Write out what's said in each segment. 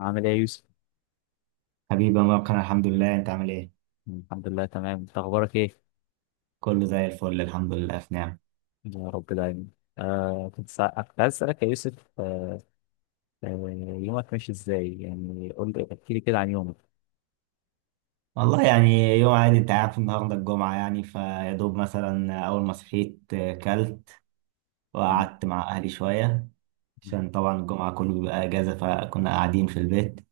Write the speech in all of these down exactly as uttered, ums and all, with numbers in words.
عامل ايه يا يوسف؟ حبيبي يا مروان، الحمد لله. انت عامل ايه؟ الحمد لله تمام، انت اخبارك ايه؟ كله زي الفل الحمد لله. في نعم. يا رب دايما. آه كنت سا... كنت عايز اسالك يا يوسف آه آه يومك ماشي ازاي؟ يعني قول لي احكي لي كده عن يومك. والله يعني يوم عادي، انت عارف النهارده الجمعة، يعني فيا دوب مثلا أول ما صحيت آه، كلت مم. وقعدت مع أهلي شوية عشان طبعا الجمعة كله بيبقى أجازة فكنا قاعدين في البيت.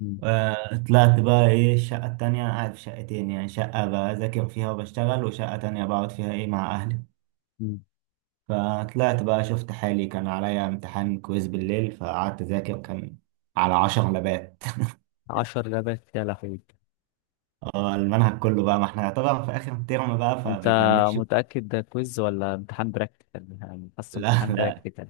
مم. آه، طلعت بقى ايه الشقة التانية. أنا قاعد في شقتين، يعني شقة بذاكر فيها وبشتغل وشقة تانية بقعد فيها ايه مع أهلي. مم. فطلعت بقى شفت حالي، كان عليا امتحان كويز بالليل، فقعدت أذاكر. كان على عشر لبات. عشر لبات يا لهوي! اه المنهج كله بقى، ما احنا طبعا في اخر الترم بقى انت فبيفنشوا. متأكد ده كويز ولا امتحان براكتيكال؟ يعني حاسه لا امتحان لا، براكتيكال.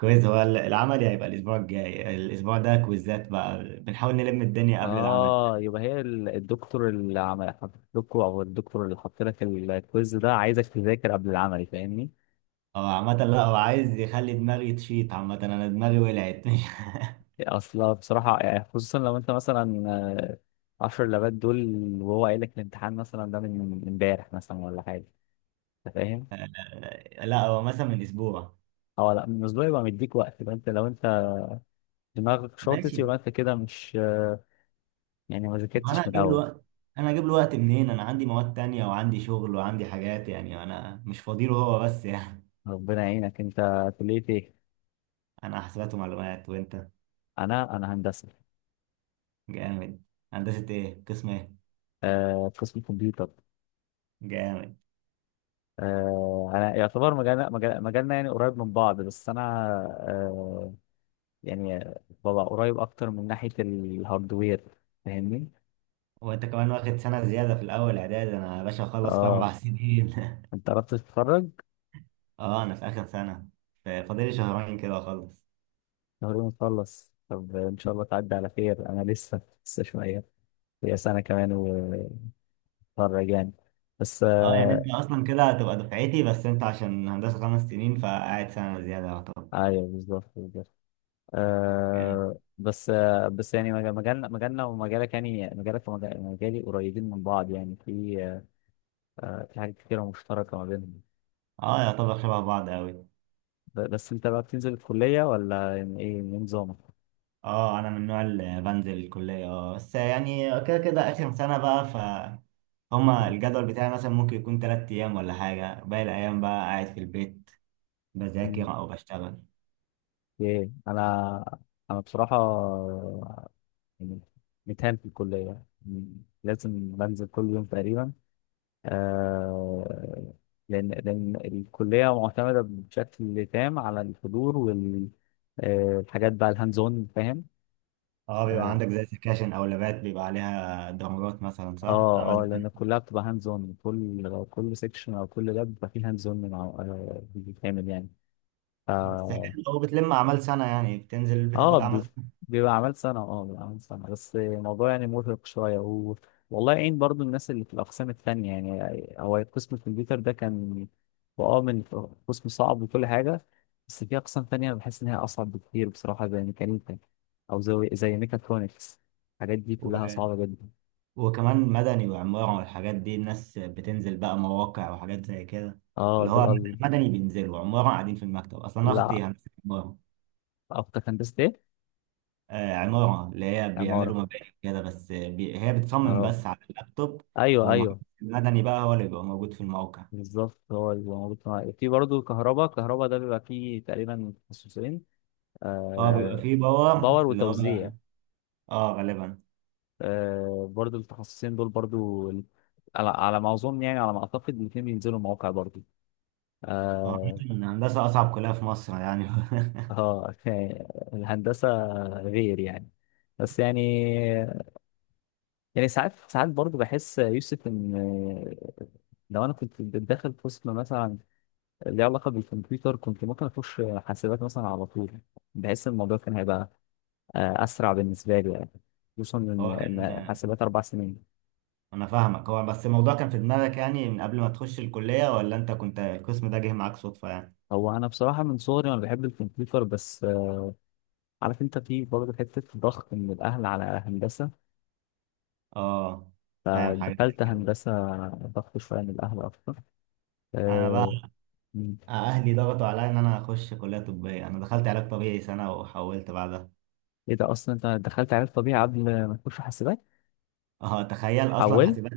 كويز. هو العملي هيبقى الاسبوع الجاي، الاسبوع ده كويزات بقى، بنحاول نلم الدنيا قبل العمل. اه، يبقى هي ال- الدكتور اللي عمل حط لكوا او الدكتور اللي حط لك الكويز ده عايزك تذاكر قبل العمل، فاهمني؟ اه عامة لا، هو عايز يخلي دماغي تشيط، عامة انا دماغي ولعت. اصلا بصراحة يعني خصوصا لو انت مثلا آه، عشر لبات دول وهو قايل لك الامتحان مثلا ده من من امبارح مثلا ولا حاجة، انت فاهم؟ لا هو مثلا من اسبوع. اه لا، من اسبوع يبقى مديك وقت، يبقى انت، لو انت دماغك شاطت ماشي. يبقى انت كده مش آه، يعني ما ما انا ذاكرتش من هجيب له الاول. وقت. انا هجيب له وقت منين؟ انا عندي مواد تانية وعندي شغل وعندي حاجات، يعني انا مش فاضي له هو بس يعني. ربنا يعينك. انت كلية ايه؟ انا حسابات ومعلومات، وانت؟ انا انا هندسة. جامد. هندسة ايه؟ قسم ايه؟ آه قسم كمبيوتر. جامد. آه انا يعتبر مجالنا مجال- مجالنا يعني قريب من بعض، بس انا آه يعني ببقى قريب اكتر من ناحية الهاردوير، فاهمني؟ وانت كمان واخد سنة زيادة في الأول إعدادي، أنا يا باشا أخلص في اه، أربع سنين. انت قربت تتخرج. أه أنا في آخر سنة، ف- فاضلي شهرين كده أخلص. تقريبا نخلص. طب ان شاء الله تعدي على خير. انا لسه لسه شويه. هي سنه كمان واتخرج يعني، بس أه يعني آه أنت أصلا كده هتبقى دفعتي، بس أنت عشان هندسة خمس سنين فقاعد سنة زيادة يعتبر. ايوه بالظبط بالظبط. جامد. آه بس آه بس يعني مج- مجالنا مجالنا ومجالك، يعني مجالك ومجالي قريبين من بعض، يعني في آه في حاجات كتيره مشتركه ما بينهم. أه يعتبر شبه بعض أوي. ب- بس انت بقى بتنزل الكليه، ولا يعني ايه إيه نظامك؟ أه أنا من النوع اللي بنزل الكلية، أه بس يعني كده كده آخر سنة بقى، ف هما الجدول بتاعي مثلا ممكن يكون تلات أيام ولا حاجة، باقي الأيام بقى قاعد في البيت مم. بذاكر أو بشتغل. ايه، انا انا بصراحه يعني متهان في الكلية، يعني لازم بنزل كل يوم تقريبا. آه لأن لأن الكلية معتمدة بشكل تام على الحضور وال آه، الحاجات بقى الهاند اون، فاهم؟ اه بيبقى اه عندك زي سكاشن او لابات بيبقى عليها درجات مثلا، صح، اه آه، عمل لأن سنة. كلها بتبقى هاند اون، كل كل سيكشن أو كل لاب بيبقى فيه هاند اون بيتعمل يعني. ف بس حلو لو بتلم اعمال سنة، يعني بتنزل اه، بتاخد بي- اعمال سنة. بيبقى عمل سنة، اه بيبقى عمل سنة، بس الموضوع يعني مرهق شوية و... والله يعين برضو الناس اللي في الأقسام التانية. يعني هو قسم الكمبيوتر ده كان هو اه من قسم صعب وكل حاجة، بس في أقسام تانية أنا بحس إن هي أصعب بكتير بصراحة، زي ميكانيكا أو زي زي ميكاترونكس، الحاجات دي و... كلها صعبة جدا. وكمان مدني وعمارة والحاجات دي الناس بتنزل بقى مواقع وحاجات زي كده. اه، اللي دول هو ال- مدني بينزلوا، عمارة قاعدين في المكتب، اصلا أنا اختي لا، هندسة عمارة. أكتر هندسة إيه؟ آه، عمارة اللي هي عمارة. بيعملوا مباني كده، بس بي... هي بتصمم اه بس على اللابتوب. أيوه والمهندس أيوه المدني بقى هو اللي بيبقى موجود في الموقع. بالظبط. هو اللي موجود في في برضه كهرباء. كهرباء ده بيبقى فيه تقريبا تخصصين اه بيبقى آه، فيه باور باور اللي هو. وتوزيع. اه غالبا. آه، برضو التخصصين دول برضو ال- على على ما اظن، يعني على ما اعتقد الاثنين بينزلوا مواقع برضو. اه عامة هندسة أصعب كلية في مصر يعني. آه، يعني الهندسه غير يعني، بس يعني يعني ساعات ساعات برضو بحس يوسف ان آه، لو انا كنت داخل قسم مثلا ليه علاقه بالكمبيوتر كنت ممكن اخش حاسبات مثلا على طول. بحس الموضوع كان هيبقى آه، اسرع بالنسبه لي يعني، خصوصا ان هو كان. إن حاسبات اربع سنين. أنا فاهمك. هو بس الموضوع كان في دماغك يعني من قبل ما تخش الكلية، ولا أنت كنت القسم ده جه معاك صدفة يعني؟ هو انا بصراحه من صغري انا بحب الكمبيوتر، بس آه، عارف انت في برضه حته ضغط من الاهل على هندسه، آه. فاهم حاجة زي فدخلت كده. هندسه. ضغط شويه من الاهل اكتر. أنا آه، بقى مم. أهلي ضغطوا عليا إن أنا أخش كلية طبية، أنا دخلت علاج طبيعي سنة وحولت بعدها. ايه ده، اصلا انت دخلت علم طبيعي قبل ما تخش حاسبات؟ اه تخيل. اصلا حولت. حاسبات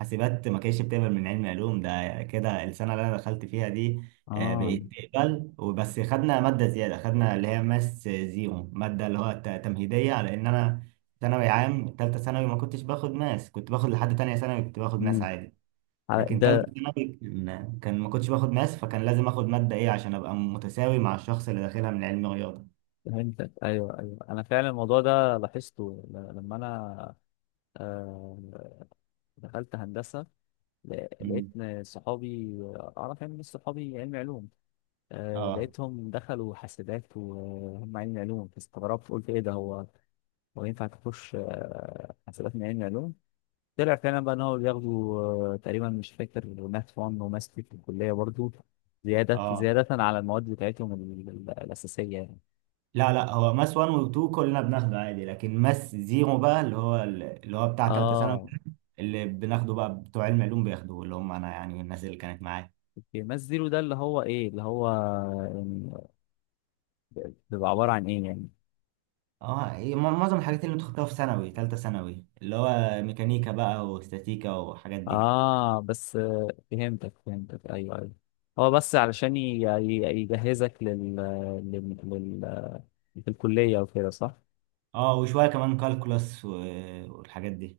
حاسبات ما كانتش بتقبل من علم علوم، ده كده السنه اللي انا دخلت فيها دي آه، اه. بقيت تقبل. وبس خدنا ماده زياده، خدنا اللي هي ماس زيرو، ماده اللي هو ت- تمهيديه، على ان انا ثانوي عام ثالثه ثانوي ما كنتش باخد ماس، كنت باخد لحد تانية ثانوي كنت باخد ماس مم. عادي، على- لكن ثالثه ده ثانوي كان كان ما كنتش باخد ماس، فكان لازم اخد ماده ايه عشان ابقى متساوي مع الشخص اللي داخلها من علم رياضه. فهمتك، ايوه ايوه، انا فعلا الموضوع ده لاحظته ل- لما انا آه، دخلت هندسه، ل- مم. لقيت إن صحابي اعرف يعني ناس صحابي علمي علوم. آه، اه لقيتهم دخلوا حاسبات وهم علم علوم، فاستغربت قلت ايه ده، هو هو ينفع تخش آه، حاسبات من علم علوم؟ طلع فعلا بقى ان هو بياخدوا آه، تقريبا مش فاكر ماث واحد وماث اتنين في الكليه برضو، زياده اه. زياده على المواد بتاعتهم ال- ال- الاساسيه يعني. لا لا، هو ماس واحد و اتنين كلنا بناخده عادي، لكن ماس زيرو بقى اللي هو اللي هو بتاع تالتة ثانوي، اه. اللي بناخده بقى بتوع علم علوم بياخدوه، اللي هم انا يعني والناس اللي كانت معايا. اوكي ماث زيرو ده اللي هو ايه؟ اللي هو يعني بيبقى عباره عن ايه يعني؟ اه هي مع- معظم الحاجات اللي انت خدتها في ثانوي تالتة ثانوي اللي هو ميكانيكا بقى واستاتيكا والحاجات دي. اه بس، آه، فهمتك فهمتك، ايوه ايوه. هو بس علشان ي- ي- يجهزك لل لل- لل- في الكلية وكده، صح؟ اه وشوية كمان كالكولاس والحاجات دي.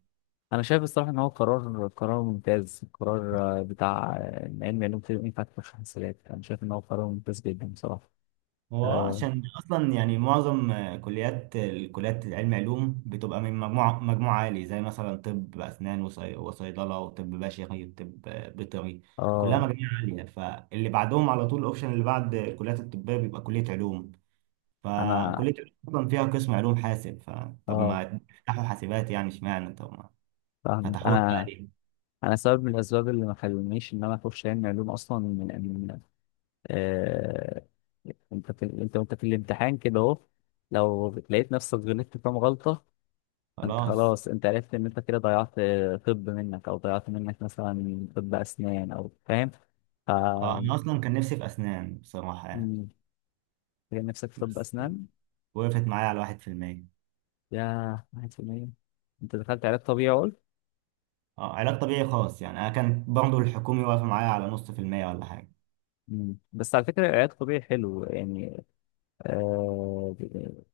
أنا شايف الصراحة إن هو قرار قرار ممتاز، قرار آه، بتاع آه، إن علم علوم طب ينفع تخش حاسبات. أنا شايف إن هو قرار ممتاز جدا بصراحة. هو آه عشان اصلا يعني معظم آه، كليات الكليات العلم علوم بتبقى من مجموعه مجموعه عالي، زي مثلا طب اسنان وصي- وصيدله وطب بشري وطب آه، بيطري، كلها آه مجاميع عاليه. فاللي بعدهم على طول الاوبشن اللي بعد الكليات الطبيه بيبقى كليه علوم. أنا فكليه علوم اصلا فيها قسم علوم حاسب، فطب آه ما فتحوا حاسبات يعني، اشمعنى طب ما فاهمك. فتحوها بقى أنا ليه. أنا سبب من الأسباب اللي ما خلونيش إن أنا أخش علم علوم أصلا، من من آه أنت في أنت وأنت في الامتحان كده أهو، لو لقيت نفسك غلطت كام غلطة، انت خلاص. خلاص انت عرفت ان انت كده ضيعت طب منك، او ضيعت منك مثلا طب اسنان، او فاهم؟ ف اه انا اصلا كان نفسي في اسنان بصراحه يعني، مم، تلاقي نفسك في طب بس اسنان. وقفت معايا على واحد في المية. يا، واحد في المية؟ انت دخلت علاج طبيعي قلت. اه علاج طبيعي خاص يعني، انا كانت برضه الحكومي واقفه معايا على نص في المية ولا حاجه. مم. بس على فكرة العلاج الطبيعي حلو يعني. آه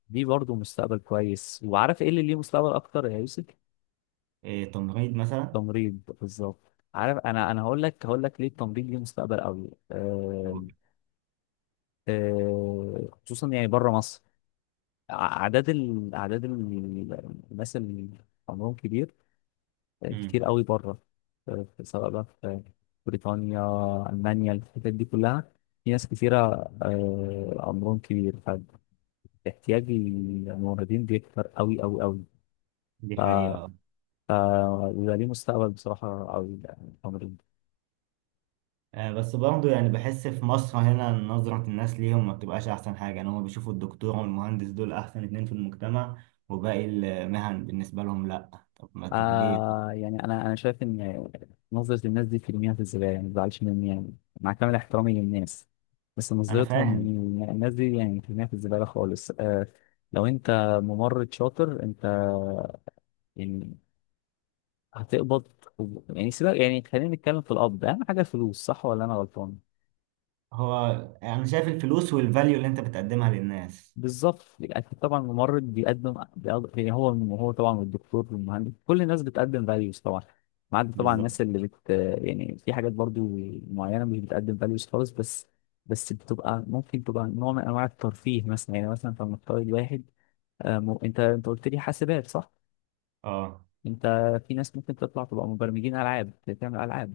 دي برضه مستقبل كويس. وعارف ايه اللي ليه مستقبل اكتر يا يوسف؟ إيه تمريض مثلا؟ تمريض بالظبط. عارف، انا انا هقول لك هقول لك ليه التمريض ليه مستقبل قوي. آه آه خصوصا يعني بره مصر، اعداد ال... اعداد ال- الناس اللي عمرهم كبير آه، كتير امم. قوي بره. آه، سواء بقى في بريطانيا، المانيا، الحتت دي كلها في ناس كتيره آه، عمرهم كبير، فاحتياج الموردين بيكتر قوي قوي قوي. دي ف حقيقه اه. ف ويبقى ليه مستقبل بصراحه قوي يعني. آه، بس برضه يعني بحس في مصر هنا نظره الناس ليهم ما بتبقاش احسن حاجه. يعني هم بيشوفوا الدكتور والمهندس دول احسن اتنين في المجتمع، وباقي المهن بالنسبه لهم لا. طب ما طب ليه. آه يعني انا انا شايف ان نظره الناس دي في المياه في الزباله، يعني ما تزعلش مني يعني، مع كامل احترامي للناس، بس انا نظرتهم فاهم. إن الناس دي يعني في المياه في الزباله خالص. آه لو انت ممرض شاطر انت يعني هتقبض، يعني سيبك يعني خلينا نتكلم في القبض، اهم حاجه الفلوس، صح ولا انا غلطان؟ هو انا شايف الفلوس والفاليو اللي انت بتقدمها للناس. بالظبط. أكيد طبعا الممرض بيقدم بيقض- يعني هو هو طبعا، والدكتور والمهندس كل الناس بتقدم فاليوز طبعا، ما عدا طبعا بالظبط. الناس اللي بت يعني في حاجات برضو معينه مش بتقدم فاليوز خالص، بس بس بتبقى ممكن تبقى نوع من انواع الترفيه مثلا، يعني مثلا فلنفترض واحد آه، م- انت انت قلت لي حاسبات صح؟ اه انت، في ناس ممكن تطلع تبقى مبرمجين العاب، تعمل العاب.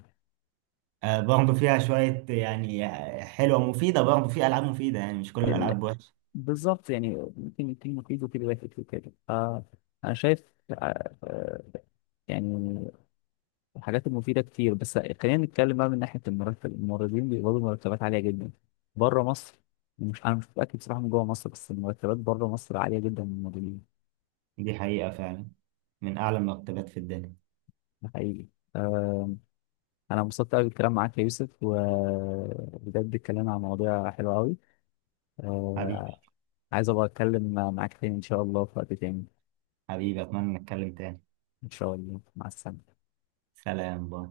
آه، برضه فيها شوية يعني حلوة مفيدة، برضه في ألعاب مفيدة يعني مش كل ال- الألعاب وحشة. بالظبط، يعني ممكن يكون مفيد وكده واحد وكده، فانا شايف آه، آه، يعني الحاجات المفيدة كتير. بس خلينا نتكلم بقى من ناحية المرتب، الممرضين بيقبضوا مرتبات عالية جدا بره مصر. مش أنا مش متأكد بصراحة من جوه مصر، بس المرتبات بره مصر عالية جدا من الممرضين. دي حقيقة فعلا، من أعلى المرتبات في الدنيا. ده حقيقي. آه، أنا انبسطت أوي بالكلام معاك يا يوسف، وبجد الكلام عن مواضيع حلوة أوي. حبيبي. آه، عايز أبقى أتكلم معاك تاني إن شاء الله في وقت تاني. حبيبي أتمنى نتكلم تاني. إن شاء الله، مع السلامة. سلام باي.